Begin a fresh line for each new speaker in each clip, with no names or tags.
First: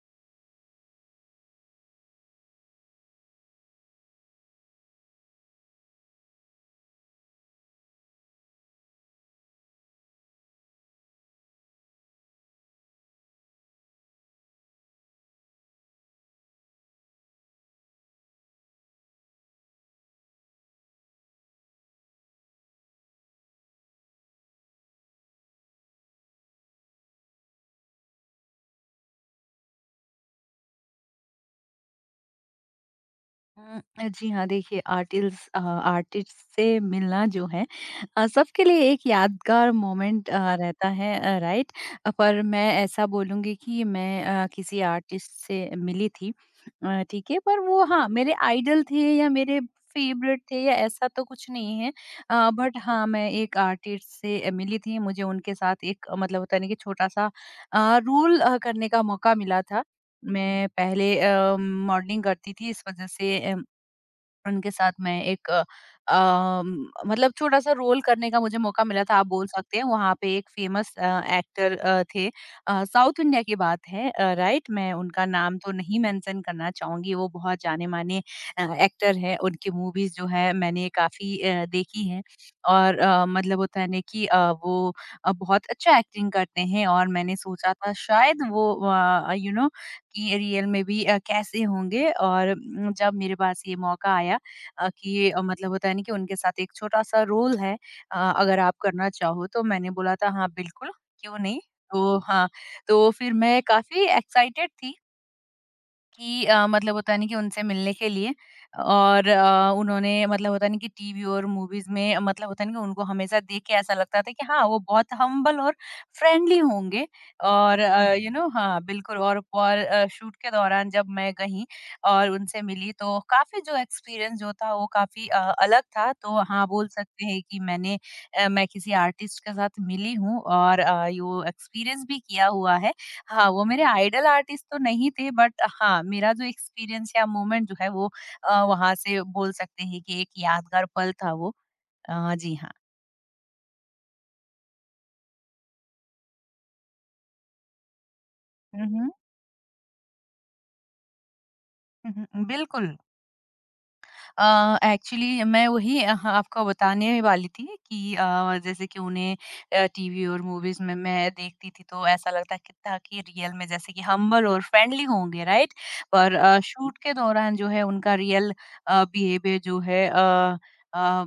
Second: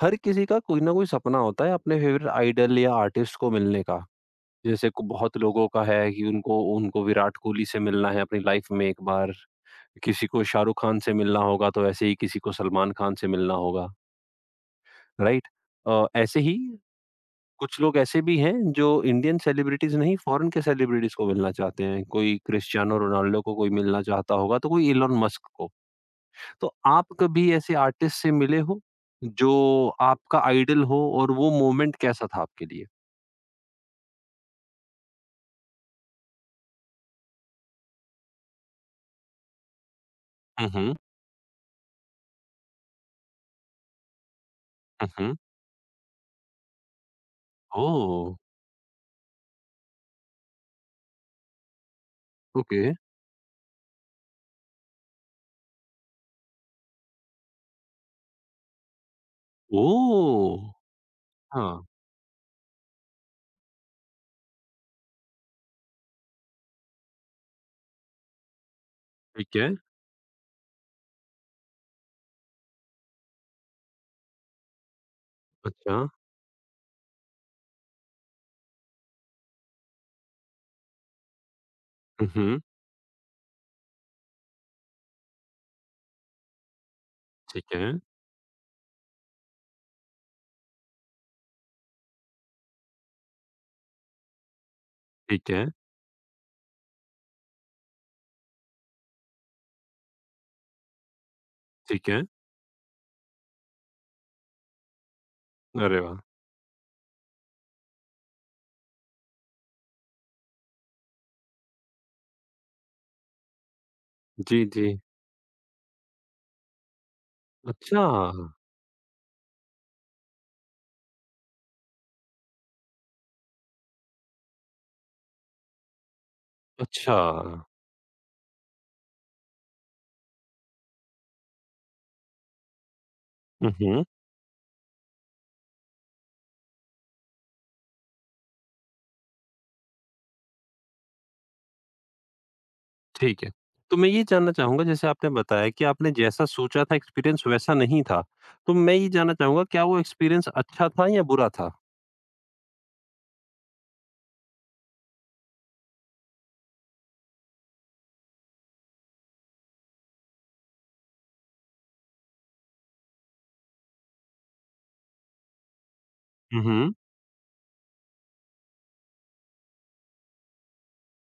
हर किसी का कोई ना कोई सपना होता है अपने फेवरेट आइडल या आर्टिस्ट को मिलने का। जैसे बहुत लोगों का है कि उनको उनको विराट कोहली से मिलना है अपनी लाइफ में एक बार। किसी को शाहरुख खान से मिलना होगा, तो ऐसे ही किसी को सलमान खान से मिलना होगा। राइट। ऐसे ही कुछ लोग ऐसे भी हैं जो इंडियन सेलिब्रिटीज नहीं, फॉरेन के सेलिब्रिटीज को मिलना चाहते हैं। कोई क्रिस्टियानो रोनाल्डो को, कोई मिलना चाहता होगा, तो कोई इलोन मस्क को। तो आप कभी ऐसे आर्टिस्ट से मिले हो जो आपका आइडल हो, और वो मोमेंट कैसा था आपके लिए?
जी हाँ, देखिए आर्टिल्स आर्टिस्ट से मिलना जो है सबके लिए एक यादगार मोमेंट
हुँ,
रहता
हुँ।
है राइट? पर मैं ऐसा बोलूँगी कि मैं किसी
हुँ,
आर्टिस्ट
हुँ।
से मिली थी ठीक है? पर वो हाँ,
ओह!
मेरे आइडल थे या मेरे फेवरेट थे या ऐसा तो कुछ नहीं है। But
okay.
हाँ, मैं एक आर्टिस्ट से मिली थी। मुझे उनके साथ एक मतलब होता है ना कि छोटा-सा रोल करने का मौका मिला था।
ओह!
मैं पहले
हाँ,
मॉडलिंग करती थी इस वज़ह से उनके साथ मैं एक अ, अम, मतलब छोटा-सा रोल करने का मुझे मौका मिला था आप बोल
ठीक है।
सकते हैं। वहाँ पे एक फ़ेमस एक्टर थे साउथ इंडिया की बात है राइट? मैं उनका नाम तो
अच्छा।
नहीं मेंशन करना चाहूँगी, वो बहुत जाने-माने एक्टर हैं। उनकी मूवीज़ जो है मैंने काफ़ी देखी हैं
हुँ, हुँ।
और मतलब होता है ना कि वो बहुत अच्छा एक्टिंग करते हैं और मैंने सोचा
ठीक है,
था शायद वो कि रियल में भी कैसे होंगे और जब मेरे पास ये मौका आया कि ये
ठीक है,
मतलब होता है ना कि उनके साथ एक छोटा-सा रोल है अगर आप करना चाहो तो। मैंने बोला था हाँ, बिल्कुल, क्यों नहीं?
ठीक
तो
है।
हाँ, तो फिर मैं काफ़ी एक्साइटेड थी
अरे वाह!
कि मतलब होता है ना कि उनसे मिलने के लिए और उन्होंने मतलब होता है ना कि टीवी और मूवीज में मतलब होता है ना कि उनको हमेशा देख के ऐसा लगता था कि
जी,
हाँ वो
जी।
बहुत हम्बल और फ्रेंडली होंगे और
अच्छा,
हाँ बिल्कुल और शूट के दौरान जब मैं गई और उनसे मिली तो काफी जो एक्सपीरियंस जो था वो काफी अलग था तो हाँ बोल
अच्छा।
सकते हैं कि मैंने मैं किसी आर्टिस्ट के साथ मिली हूँ और यो एक्सपीरियंस भी किया हुआ है हाँ, वो
हुँ,
मेरे
हुँ।
आइडल आर्टिस्ट तो नहीं थे बट हाँ, मेरा जो एक्सपीरियंस या मोमेंट जो है वो वहाँ से बोल सकते हैं कि एक यादगार पल था वो। जी हाँ।
ठीक है। तो मैं ये जानना चाहूँगा, जैसे आपने बताया कि आपने जैसा सोचा था एक्सपीरियंस वैसा नहीं था। तो
हुँ,
मैं ये
हुँ।
जानना चाहूँगा, क्या वो एक्सपीरियंस अच्छा था या बुरा था?
हुँ, हुँ। बिल्कुल। एक्चुअली मैं वही हाँ, आपको बताने वाली थी कि जैसे कि उन्हें टीवी और मूवीज में मैं देखती थी तो ऐसा लगता कि था कि रियल में जैसे कि हम्बल और फ्रेंडली होंगे राइट पर
हुँ, हुँ।
शूट के दौरान जो है उनका रियल बिहेवियर जो है अ,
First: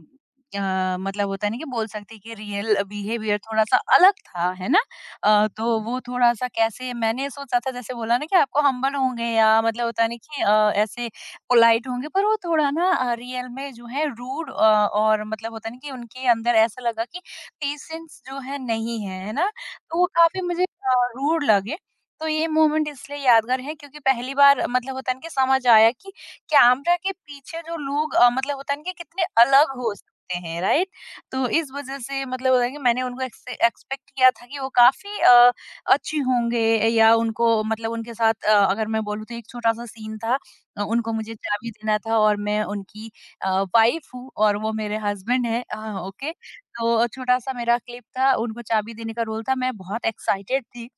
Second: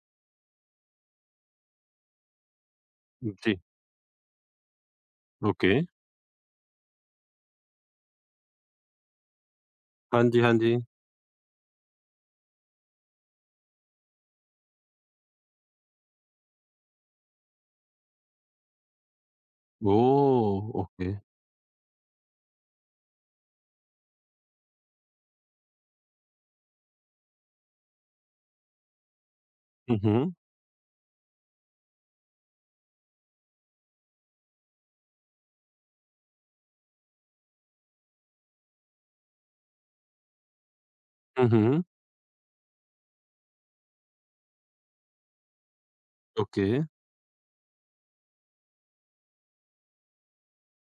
मतलब होता नहीं कि बोल सकते कि रियल बिहेवियर
जी।
थोड़ा सा अलग था है ना
ओके,
तो वो थोड़ा सा कैसे मैंने सोचा था जैसे बोला ना कि आपको हम्बल होंगे या मतलब होता नहीं
हाँ जी,
कि
हाँ जी।
ऐसे पोलाइट होंगे पर वो थोड़ा ना रियल में जो है रूड और मतलब होता है ना कि उनके अंदर ऐसा लगा कि पेशेंस जो है नहीं है, है ना? तो वो काफ़ी मुझे
ओह! ओके।
रूड लगे। तो ये मोमेंट इसलिए यादगार है क्योंकि पहली बार मतलब होता है ना कि समझ आया कि कैमरा के पीछे जो लोग मतलब होता है ना कि कितने अलग हो
हुँ, हुँ।
सकते हैं, राइट? तो इस वज़ह से मतलब होता है कि मैंने उनको एक्सपेक्ट किया था कि वो काफ़ी अच्छी होंगे या उनको मतलब उनके साथ अगर मैं बोलूँ तो एक छोटा-सा सीन था उनको मुझे
हुँ,
चाबी
हुँ।
देना था और मैं उनकी अ, वाइफ हूँ और वो मेरे हस्बैंड हैं ओके।
ओके,
तो छोटा-सा मेरा क्लिप था, उनको चाबी देने का रोल था, मैं बहुत एक्साइटेड थी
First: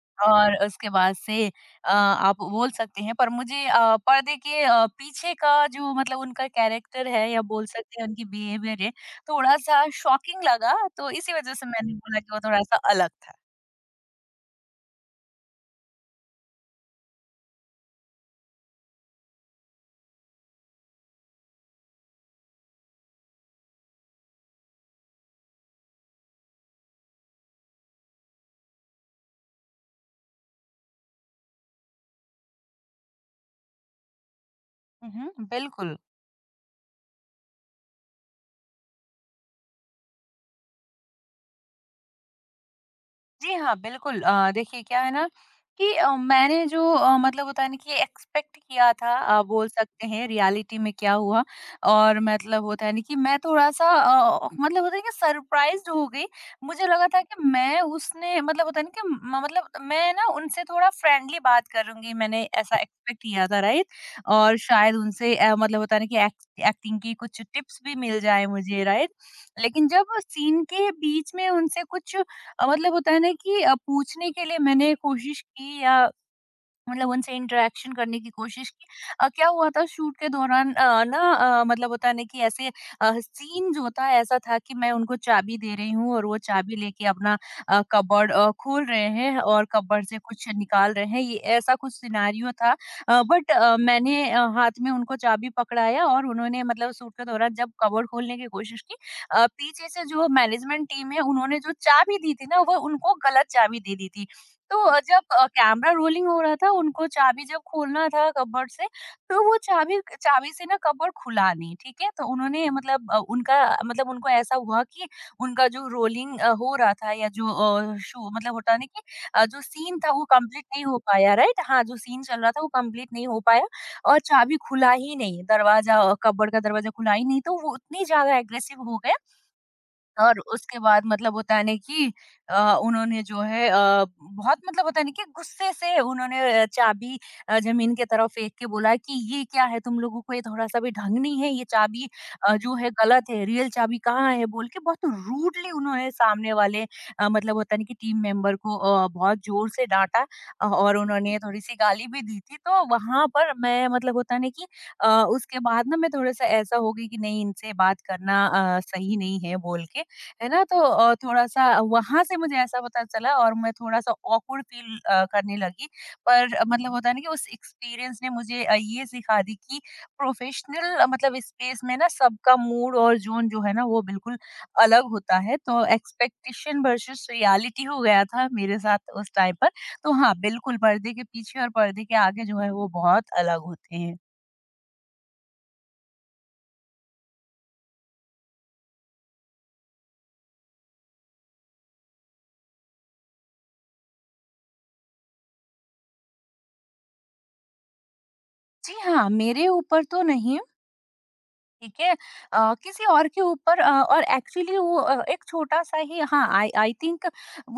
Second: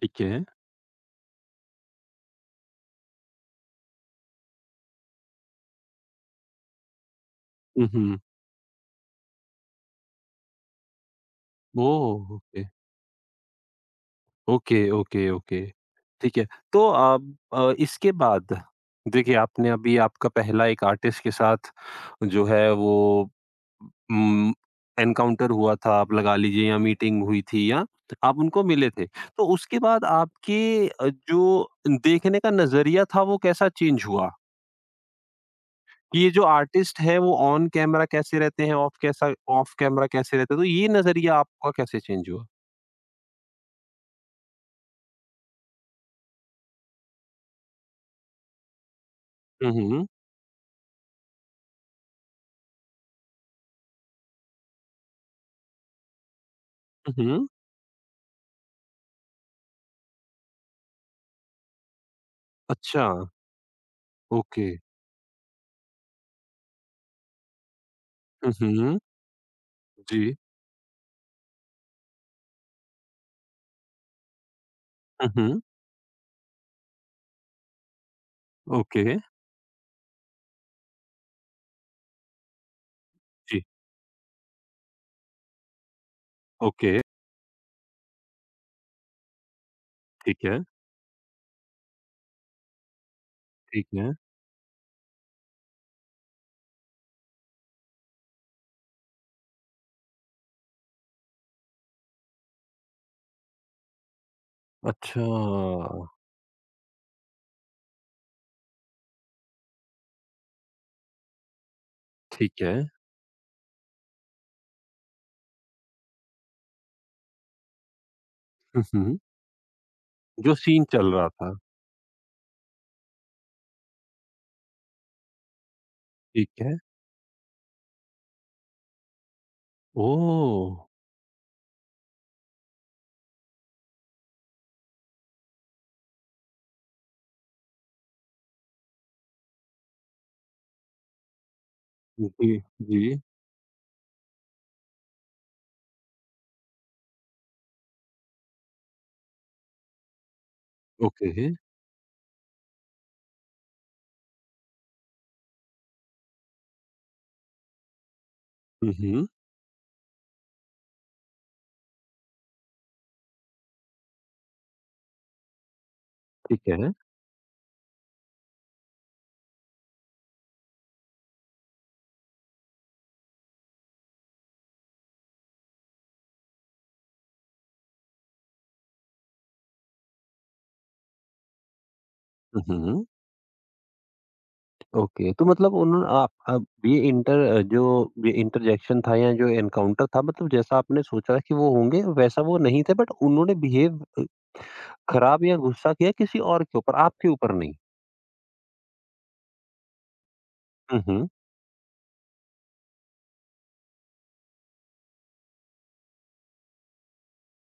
ठीक है।
और उसके बाद से आप बोल सकते हैं पर मुझे पर्दे के पीछे का जो मतलब उनका कैरेक्टर है या बोल
हुँ,
सकते हैं
हुँ।
उनकी बिहेवियर है, थोड़ा-सा शॉकिंग लगा, तो इसी वज़ह से मैंने बोला
ओह!
कि वो
ओके।
थोड़ा-सा अलग था।
Okay, okay, okay. ठीक है, तो अब इसके बाद देखिए, आपने अभी आपका पहला एक आर्टिस्ट के साथ जो है वो उम, एनकाउंटर हुआ था, आप लगा लीजिए, या मीटिंग हुई थी, या आप उनको मिले थे। तो उसके बाद आपके जो देखने का नज़रिया था वो कैसा चेंज हुआ?
हुँ, हुँ, बिल्कुल।
ये जो आर्टिस्ट है वो ऑन कैमरा कैसे रहते हैं, ऑफ कैमरा कैसे रहते हैं, तो ये नज़रिया आपका कैसे चेंज हुआ?
जी हाँ, बिल्कुल देखिए क्या है ना कि मैंने जो मतलब होता है ना कि एक्सपेक्ट किया था बोल
हुँ, हुँ।
सकते हैं रियलिटी में क्या हुआ और मतलब होता है ना कि मैं थोड़ा-सा मतलब होता है कि सरप्राइज़्ड हो गई। मुझे लगा था
हुँ,
कि
हुँ।
मैं उसने मतलब होता है ना कि म मतलब मैं ना उनसे थोड़ा फ्रेंडली बात करूँगी, मैंने ऐसा
अच्छा,
एक्सपेक्ट किया था राइट? और
ओके।
शायद उनसे मतलब होता है ना कि एक्स एक्टिंग की कुछ टिप्स भी मिल जाए
हुँ,
मुझे
हुँ।
राइट? लेकिन जब
जी।
सीन के बीच में उनसे कुछ मतलब होता है ना कि पूछने के लिए मैंने
हुँ,
कोशिश
हुँ।
की या मतलब उनसे इंटरेक्शन करने की कोशिश की।
ओके,
क्या हुआ था शूट के दौरान ना मतलब होता है ना कि ऐसे
जी।
सीन जो था ऐसा था कि मैं उनको चाबी दे रही हूँ और वो चाबी
ओके,
लेके अपना कबर्ड खोल रहे हैं और कबर्ड से
ठीक
कुछ
है,
निकाल रहे हैं ये ऐसा कुछ सिनेरियो था। बट
ठीक है।
मैंने हाथ में उनको चाबी पकड़ाया और उन्होंने मतलब शूट के दौरान जब कबर्ड खोलने की कोशिश की पीछे से जो मैनेजमेंट टीम है उन्होंने जो चाबी दी थी ना वो उनको गलत चाबी दे दी थी। तो जब कैमरा
अच्छा,
रोलिंग हो रहा था, उनको चाबी जब खोलना था कपबोर्ड से, तो वो चाबी चाबी से ना कपबोर्ड खुला नहीं, ठीक है? तो
ठीक
उन्होंने
है।
मतलब उनका मतलब उनको ऐसा हुआ कि उनका जो रोलिंग हो रहा था या जो शो मतलब होता है
हुँ,
ना कि
हुँ।
जो सीन था वो
जो
कंप्लीट
सीन
नहीं हो
चल रहा
पाया,
था,
राइट? हाँ, जो सीन चल रहा था वो कंप्लीट नहीं हो पाया और चाबी खुला ही नहीं, दरवाज़ा कपबोर्ड का
ठीक है।
दरवाज़ा खुला ही नहीं, तो वो उतनी ज़्यादा एग्रेसिव हो गया और
ओह!
उसके बाद मतलब होता है ना कि उन्होंने जो है बहुत मतलब होता है ना कि गुस्से से उन्होंने चाबी जमीन की तरफ फेंक के बोला कि ये क्या है तुम लोगों को ये थोड़ा सा भी ढंग नहीं है ये चाबी
जी,
जो है
जी।
गलत है रियल चाबी कहाँ है बोल के बहुत रूडली उन्होंने सामने वाले मतलब होता है ना कि टीम मेंबर को बहुत जोर से डांटा और उन्होंने
ओके।
थोड़ी सी गाली भी दी थी तो वहां पर मैं मतलब होता है ना कि अ, उसके बाद ना मैं थोड़ा सा ऐसा हो गई कि नहीं इनसे बात करना
हुँ,
सही
हुँ।
नहीं है बोल के है ना? तो थोड़ा-सा वहाँ से मुझे ऐसा पता चला और मैं थोड़ा-सा ऑकवर्ड फ़ील करने लगी। पर
ठीक है।
मतलब होता है ना कि उस एक्सपीरियंस ने मुझे ये सिखा दी कि प्रोफ़ेशनल मतलब स्पेस में ना सबका मूड और ज़ोन जो है ना वो बिल्कुल अलग होता है। तो एक्सपेक्टेशन वर्सेस रियलिटी हो गया था मेरे साथ उस टाइम पर। तो हाँ, बिल्कुल पर्दे के पीछे और पर्दे के आगे जो
हुँ,
है वो
हुँ।
बहुत अलग होते हैं।
ओके, तो मतलब उन्होंने, आप, अब ये इंटर जो ये इंटरजेक्शन था, या जो एनकाउंटर था, मतलब जैसा आपने सोचा कि वो होंगे वैसा वो नहीं थे, बट उन्होंने बिहेव खराब या गुस्सा किया किसी और के ऊपर, आपके ऊपर नहीं।
जी हाँ, मेरे ऊपर तो नहीं
हम्म।
ठीक है किसी और के ऊपर और एक्चुअली वो एक छोटा सा ही हाँ आई आई थिंक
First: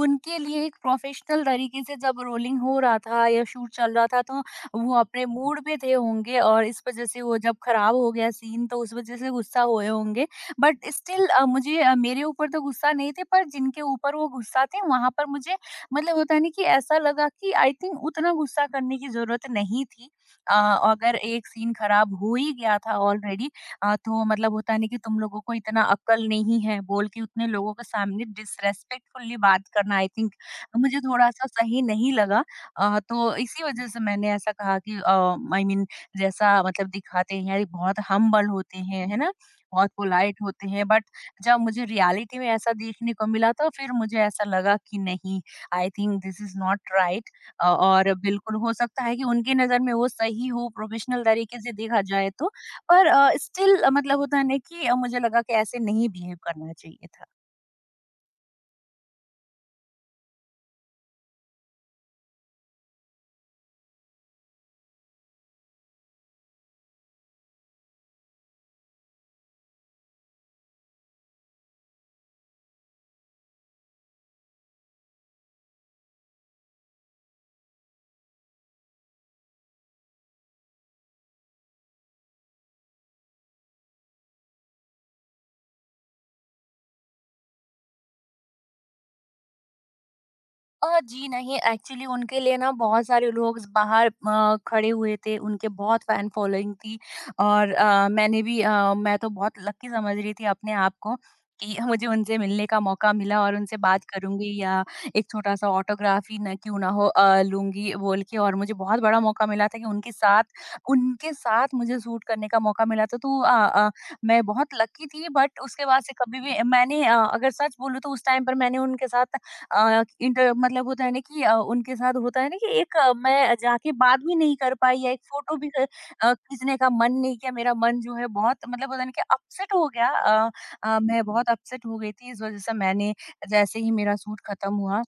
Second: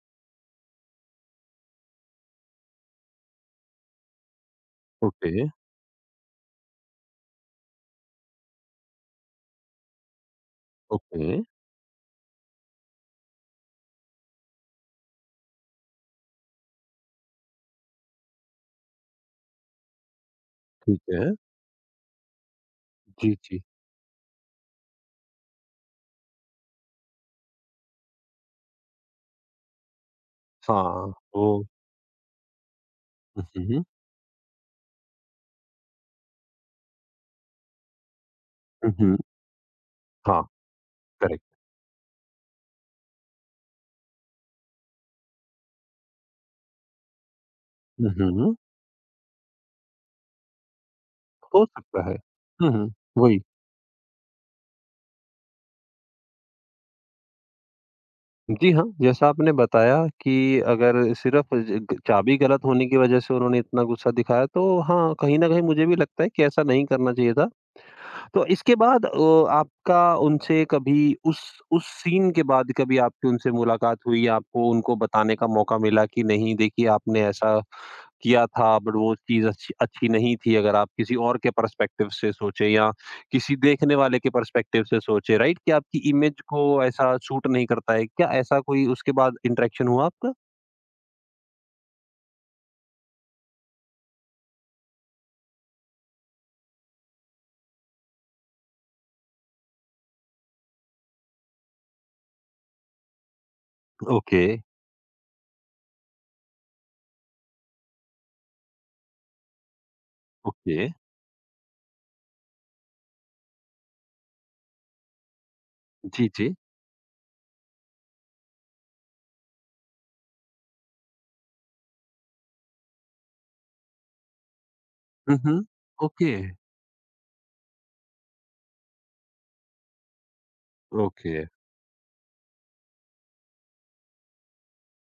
उनके लिए एक प्रोफेशनल तरीके से जब रोलिंग हो रहा था या शूट चल रहा था तो वो अपने
ओके।
मूड पे थे होंगे और इस वजह से वो जब खराब हो गया सीन तो उस वजह से गुस्सा हुए होंगे बट स्टिल
ओके।
मुझे मेरे ऊपर तो गुस्सा नहीं थे पर जिनके ऊपर वो गुस्सा थे वहां पर मुझे मतलब होता है ना कि ऐसा लगा कि आई थिंक उतना गुस्सा करने की जरूरत नहीं थी अ,
ठीक
अगर
है।
एक सीन खराब हो ही गया था
जी,
ऑलरेडी
जी।
तो मतलब होता है ना कि तुम लोगों को इतना अक्ल नहीं है बोल के उतने लोगों के सामने डिसरेस्पेक्टफुली बात करना आई थिंक मुझे
हाँ,
थोड़ा-सा
वो।
सही नहीं लगा। तो इसी
हम्म।
वजह से मैंने ऐसा कहा कि आई मीन जैसा मतलब दिखाते हैं, बहुत हम्बल होते हैं,
हम्म।
है ना? बहुत पोलाइट
हाँ,
होते हैं बट
करेक्ट।
जब मुझे रियलिटी में ऐसा देखने को मिला तो फिर मुझे ऐसा लगा कि नहीं, I think this is not right. और
हम्म।
बिल्कुल हो सकता है कि उनकी नज़र में वो सही हो, प्रोफेशनल तरीके
हो
से देखा
सकता है।
जाए तो।
हम्म।
पर
वही।
स्टिल मतलब होता है ना कि मुझे लगा कि ऐसे नहीं बिहेव करना चाहिए।
जी हाँ, जैसा आपने बताया कि अगर सिर्फ़ ज ग चाबी गलत होने की वज़ह से उन्होंने इतना गुस्सा दिखाया, तो हाँ, कहीं न कहीं मुझे भी लगता है कि ऐसा नहीं करना चाहिए था। तो इसके बाद आपका उनसे कभी, उस सीन के बाद कभी आपकी उनसे मुलाकात हुई, आपको उनको बताने का मौका मिला कि नहीं देखिए आपने ऐसा किया था, बट वो चीज़ अच्छी अच्छी नहीं थी, अगर आप किसी और के पर्सपेक्टिव से सोचें, या किसी देखने वाले के पर्सपेक्टिव से सोचें, राइट, कि आपकी इमेज को ऐसा सूट नहीं करता है। क्या ऐसा कोई उसके बाद इंटरेक्शन हुआ आपका?
जी नहीं, एक्चुअली उनके लिए ना बहुत सारे लोग बाहर खड़े हुए थे, उनके बहुत फैन फॉलोइंग थी। और मैंने भी मैं तो बहुत लकी समझ रही थी अपने आप को कि मुझे उनसे मिलने का मौका मिला और उनसे बात
ओके,
करूँगी, या एक छोटा-सा ऑटोग्राफ ही ना क्यों ना हो लूँगी बोल के। और मुझे बहुत बड़ा मौका मिला था कि उनके साथ
ओके।
उनके साथ मुझे शूट करने का मौका मिला था, तो मैं बहुत लकी थी। बट उसके बाद से
जी,
कभी
जी।
भी मैंने अगर सच बोलूँ तो उस टाइम पर मैंने उनके साथ अ, इंटर मतलब होता है ना कि उनके साथ होता है ना कि एक मैं जाके बात भी नहीं कर पाई, या एक
हुँ,
फ़ोटो
हुँ।
भी
ओके,
खींचने का मन नहीं किया। मेरा मन जो है बहुत मतलब पता नहीं क्या अपसेट हो गया। मैं
ओके।
बहुत अपसेट हो गई थी, इस वज़ह से मैंने जैसे ही मेरा शूट खत्म हुआ,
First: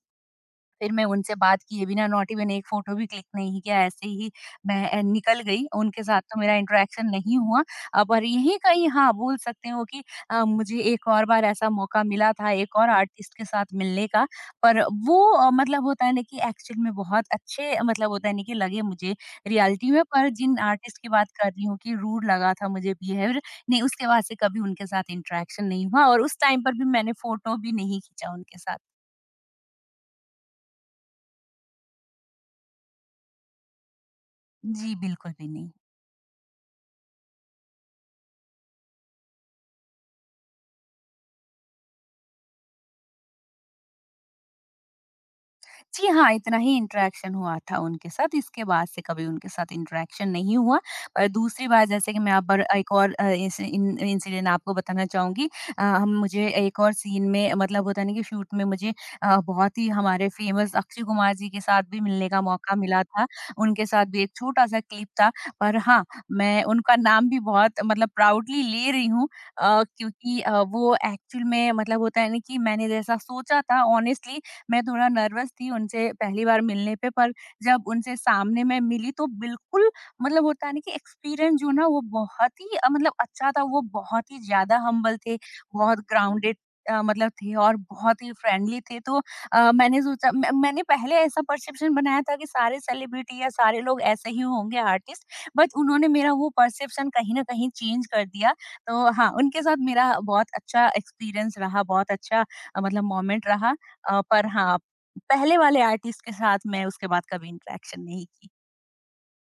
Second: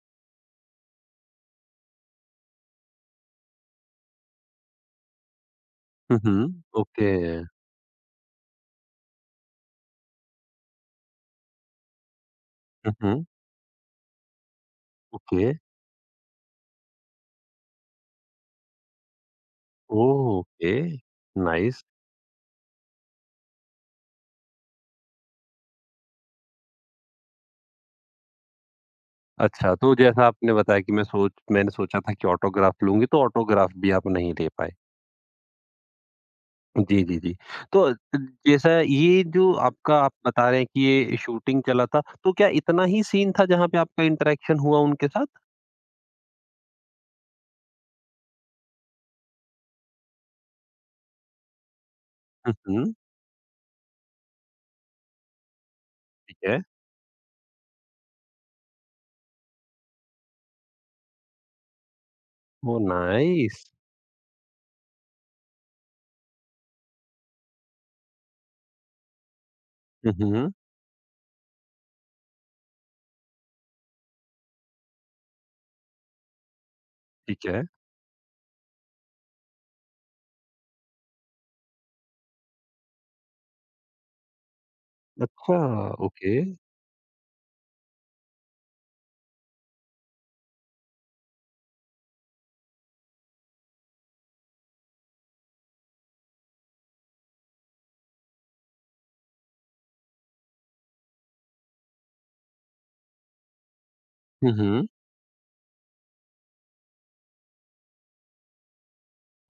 फिर मैं उनसे बात किए बिना नॉटी मैंने एक फ़ोटो भी क्लिक नहीं किया, ऐसे ही मैं निकल गई। उनके
हुँ,
साथ तो मेरा
हुँ।
Interaction
okay.
नहीं हुआ। पर यहीं कहीं हाँ, बोल सकते हो कि मुझे एक और बार ऐसा मौका मिला था, एक और
हुँ, हुँ।
आर्टिस्ट के साथ मिलने का, पर वो
ओके।
मतलब होता है ना कि एक्चुअल में बहुत अच्छे मतलब होता है ना कि लगे मुझे रियलिटी में, पर
ओह!
जिन
ओके,
आर्टिस्ट की बात कर रही हूँ
नाइस।
कि रूड लगा था मुझे बिहेवियर, नहीं उसके बाद से कभी उनके साथ इंटरेक्शन नहीं हुआ और उस टाइम पर भी मैंने फ़ोटो भी नहीं खींचा उनके साथ।
अच्छा, तो जैसा आपने बताया कि मैं सोच मैंने सोचा था कि ऑटोग्राफ लूँगी, तो ऑटोग्राफ भी आप नहीं ले पाए।
जी, बिल्कुल भी नहीं।
जी, जी, जी। तो जैसा ये जो आपका आप बता रहे हैं कि ये शूटिंग चला था, तो क्या इतना ही सीन था जहाँ पे आपका इंटरैक्शन हुआ उनके साथ?
जी हाँ, इतना ही इंटरेक्शन हुआ था उनके साथ, इसके बाद से कभी उनके साथ इंटरेक्शन नहीं हुआ। पर दूसरी बार, जैसे कि मैं आप
हुँ,
पर एक
हुँ,
और अ, इस इन इंसिडेंट आपको बताना चाहूँगी। अ, हम
ठीक
मुझे
है।
एक और सीन में, मतलब होता है ना कि शूट में, मुझे बहुत ही हमारे फेमस अक्षय कुमार जी के साथ भी मिलने का मौका
ओह
मिला था।
नाइस!
उनके साथ भी एक छोटा-सा क्लिप था, पर हाँ, मैं उनका नाम भी बहुत मतलब प्राउडली ले रही हूँ,
हुँ,
क्योंकि
हुँ,
वो एक्चुअल में मतलब होता है ना कि मैंने जैसा सोचा था ऑनेस्टली, मैं थोड़ा नर्वस थी उनसे पहली बार मिलने पे, पर
ठीक है।
जब उनसे सामने मैं मिली तो बिल्कुल मतलब होता है ना कि एक्सपीरियंस जो ना वो बहुत ही मतलब अच्छा था। वो बहुत ही ज़्यादा हम्बल थे,
अच्छा,
बहुत
ओके।
ग्राउंडेड मतलब थे, और बहुत ही फ्रेंडली थे। तो मैंने सोचा, मैंने पहले ऐसा परसेप्शन बनाया था कि सारे सेलिब्रिटी या सारे लोग ऐसे ही होंगे आर्टिस्ट, बट उन्होंने मेरा वो परसेप्शन कहीं न कहीं चेंज कर दिया। तो हाँ, उनके साथ मेरा बहुत अच्छा एक्सपीरियंस रहा, बहुत अच्छा मतलब मोमेंट रहा। पर
हुँ,
हाँ,
हुँ,
पहले वाले आर्टिस्ट के साथ मैं उसके बाद कभी इंटरैक्शन नहीं की।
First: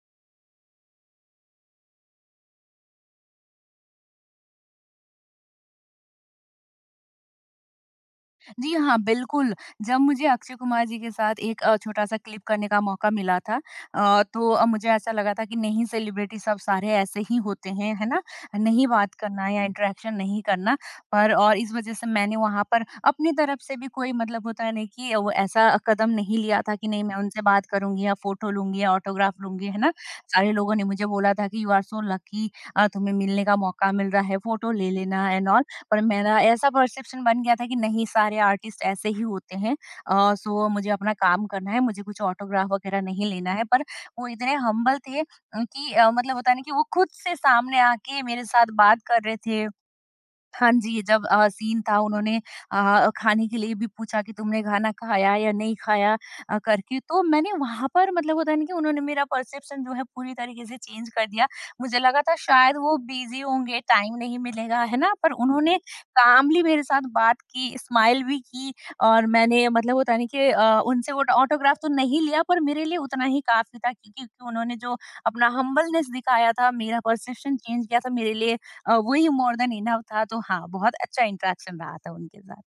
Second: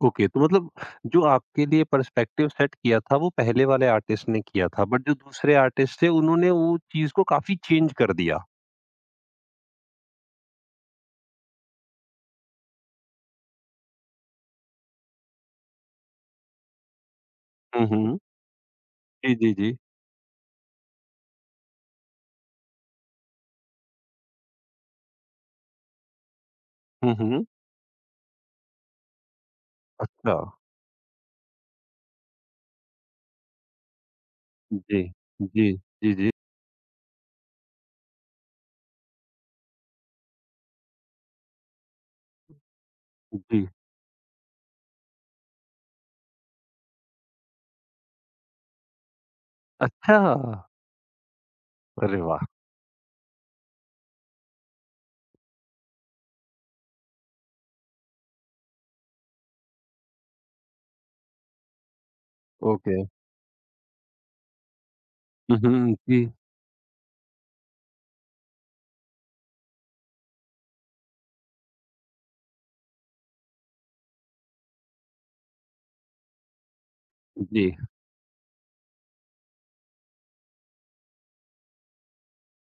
ओके, तो मतलब जो आपके लिए पर्सपेक्टिव सेट किया था वो पहले वाले आर्टिस्ट ने किया था, बट जो दूसरे आर्टिस्ट थे उन्होंने वो चीज़ को काफ़ी चेंज कर दिया।
जी हाँ, बिल्कुल। जब मुझे अक्षय कुमार जी के साथ एक छोटा-सा क्लिप करने का मौका मिला था, तो मुझे ऐसा लगा था कि नहीं सेलिब्रिटी सब सारे ऐसे ही होते
हुँ,
हैं, है
हुँ,
ना? नहीं बात
जी,
करना
जी,
या
जी।
इंटरेक्शन नहीं करना, पर और इस वज़ह से मैंने वहाँ पर अपनी तरफ से भी कोई, मतलब होता है ना कि, वो ऐसा कदम नहीं लिया था कि नहीं
हुँ,
मैं उनसे
हुँ,
बात करूँगी या फ़ोटो लूँगी या ऑटोग्राफ लूँगी, है ना?
अच्छा।
सारे लोगों ने मुझे बोला था कि यू आर सो लकी, तुम्हें मिलने का मौका मिल रहा है, फ़ोटो ले
जी,
लेना एंड ऑल।
जी,
पर
जी, जी,
मेरा ऐसा परसेप्शन बन गया था कि नहीं सारे आर्टिस्ट ऐसे ही होते हैं, सो मुझे अपना काम करना है, मुझे कुछ ऑटोग्राफ वगैरह नहीं लेना है।
जी।
पर वो इतने हम्बल थे कि मतलब होता है ना कि वो खुद से सामने आके मेरे साथ बात कर रहे थे।
अच्छा!
हाँ जी, जब सीन था,
अरे
उन्होंने
वाह!
खाने के लिए भी पूछा कि तुमने खाना खाया या नहीं खाया करके। तो मैंने वहाँ पर, मतलब होता है ना कि, उन्होंने मेरा परसेप्शन जो है पूरी तरीके से चेंज कर दिया। मुझे लगा था शायद
ओके।
वो बिज़ी होंगे, टाइम नहीं मिलेगा, है ना? पर
हुँ,
उन्होंने
हुँ, जी,
कामली मेरे साथ बात की, स्माइल भी की। और मैंने, मतलब होता नहीं कि, उनसे वो ऑटोग्राफ तो नहीं लिया, पर मेरे लिए उतना ही काफ़ी था, क्योंकि क्योंकि उन्होंने जो अपना हम्बलनेस दिखाया था, मेरा परसेप्शन
जी।
चेंज किया था, मेरे लिए वही मोर देन इनफ था। तो हाँ, बहुत अच्छा इंटरेक्शन रहा था उनके साथ।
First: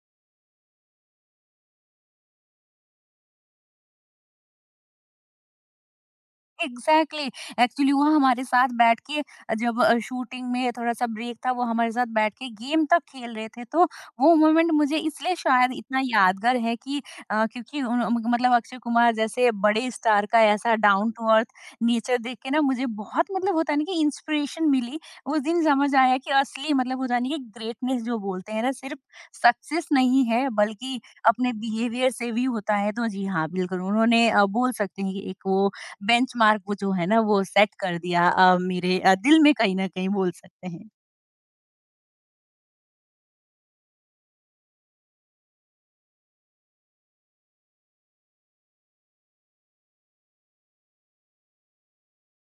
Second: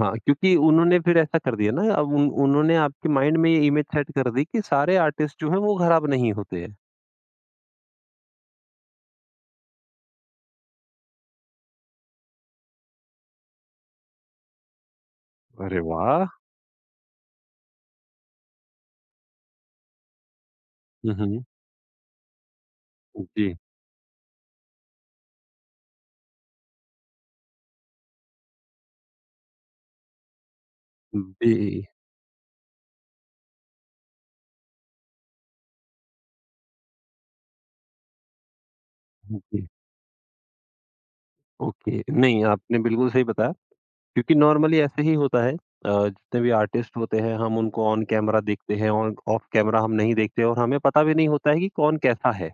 हाँ, क्योंकि उन्होंने फिर ऐसा कर दिया ना, अब उन उन्होंने आपके माइंड में ये इमेज सेट कर दी कि सारे आर्टिस्ट जो हैं वो खराब नहीं होते हैं।
एग्जैक्टली। एक्चुअली वो हमारे साथ बैठ के, जब शूटिंग में थोड़ा सा ब्रेक था, वो हमारे साथ बैठ के गेम तक खेल रहे थे। तो वो मोमेंट मुझे इसलिए शायद
अरे
इतना
वाह!
यादगार है कि क्योंकि मतलब अक्षय कुमार जैसे बड़े स्टार का ऐसा down
um,
to
um.
Earth nature देख के ना, मुझे बहुत, मतलब
जी,
होता नहीं कि, इंस्पिरेशन मिली। उस दिन समझ आया कि असली, मतलब होता नहीं कि, ग्रेटनेस जो बोलते हैं ना, सिर्फ सक्सेस नहीं है, बल्कि अपने
जी,
बिहेवियर से भी होता है। तो जी हाँ, बिल्कुल, उन्होंने बोल सकते हैं कि एक वो बेंचमार्क वो जो है ना वो सेट कर दिया, मेरे दिल में
जी।
कहीं न कहीं, बोल सकते हैं।
ओके, नहीं आपने बिल्कुल सही बताया, क्योंकि नॉर्मली ऐसे ही होता है। जितने भी आर्टिस्ट होते हैं हम उनको ऑन कैमरा देखते हैं और ऑफ कैमरा हम नहीं देखते, और हमें पता भी नहीं होता है कि कौन कैसा है।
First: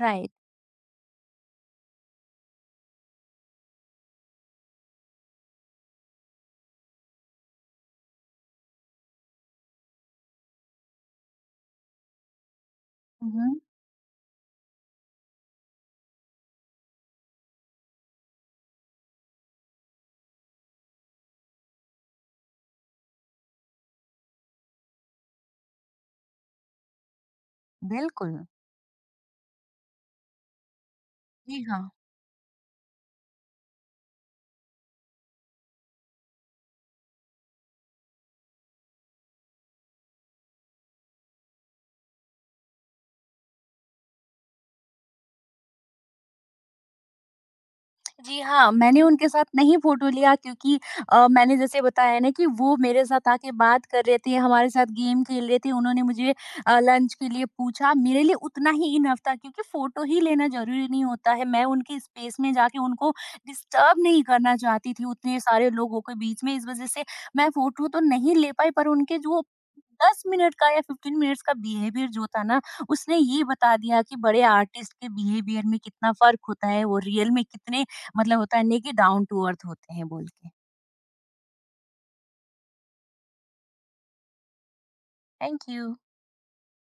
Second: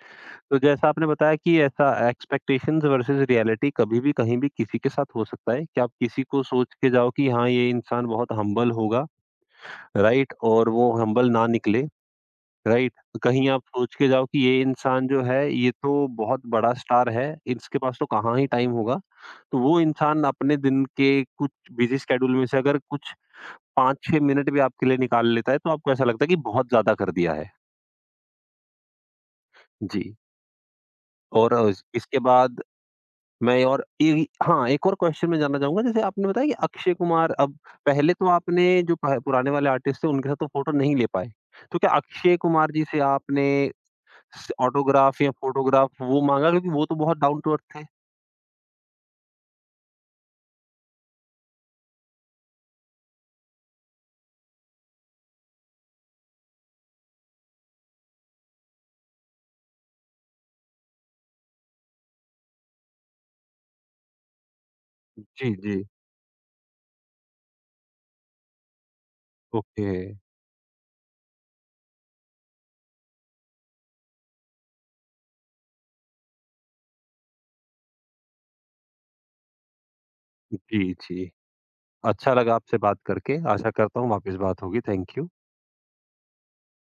राइट।
तो जैसा आपने बताया कि ऐसा एक्सपेक्टेशंस वर्सेस रियलिटी कभी भी कहीं भी किसी के साथ हो सकता है, कि आप किसी को सोच के जाओ कि हाँ, ये इंसान बहुत हम्बल होगा, राइट, और वो हम्बल ना निकले। राइट।
हुँ,
कहीं
हुँ।
आप सोच के जाओ कि ये इंसान जो है ये तो बहुत बड़ा स्टार है, इसके पास तो कहाँ ही टाइम होगा, तो वो इंसान अपने दिन के कुछ बिजी स्केड्यूल में से अगर कुछ 5-6 मिनट भी आपके लिए निकाल लेता है तो आपको ऐसा लगता है कि बहुत ज्यादा कर दिया है।
बिल्कुल।
जी। और
जी हाँ।
इसके बाद मैं और ए हाँ, एक और क्वेश्चन मैं जानना चाहूँगा, जैसे आपने बताया कि अक्षय कुमार, अब पहले तो आपने जो प पुराने वाले आर्टिस्ट थे उनके साथ तो फ़ोटो नहीं ले पाए। तो क्या अक्षय कुमार जी से आपने स ऑटोग्राफ या फ़ोटोग्राफ वो माँगा क्योंकि वो तो बहुत डाउन टू अर्थ थे?
जी हाँ, मैंने उनके साथ नहीं फ़ोटो लिया, क्योंकि मैंने जैसे बताया ना कि वो मेरे साथ आके बात कर रहे थे, हमारे साथ गेम खेल रहे थे, उन्होंने मुझे लंच के लिए पूछा। मेरे लिए उतना ही इनफ था, क्योंकि फ़ोटो ही लेना ज़रूरी नहीं होता है। मैं उनकी स्पेस में जाके उनको डिस्टर्ब नहीं करना चाहती थी उतने
जी,
सारे
जी।
लोगों के बीच में, इस वज़ह से मैं फ़ोटो तो नहीं ले पाई। पर उनके जो
ओके।
10 मिनट का या 15 मिनट्स का बिहेवियर जो था ना, उसने ये बता दिया कि बड़े आर्टिस्ट के बिहेवियर में कितना फ़र्क होता है, वो रियल में कितने, मतलब होता है नहीं कि, डाउन टू अर्थ होते हैं बोल के।
जी, जी। अच्छा लगा आपसे बात करके। आशा करता हूँ वापस बात होगी। Thank you.
Thank you.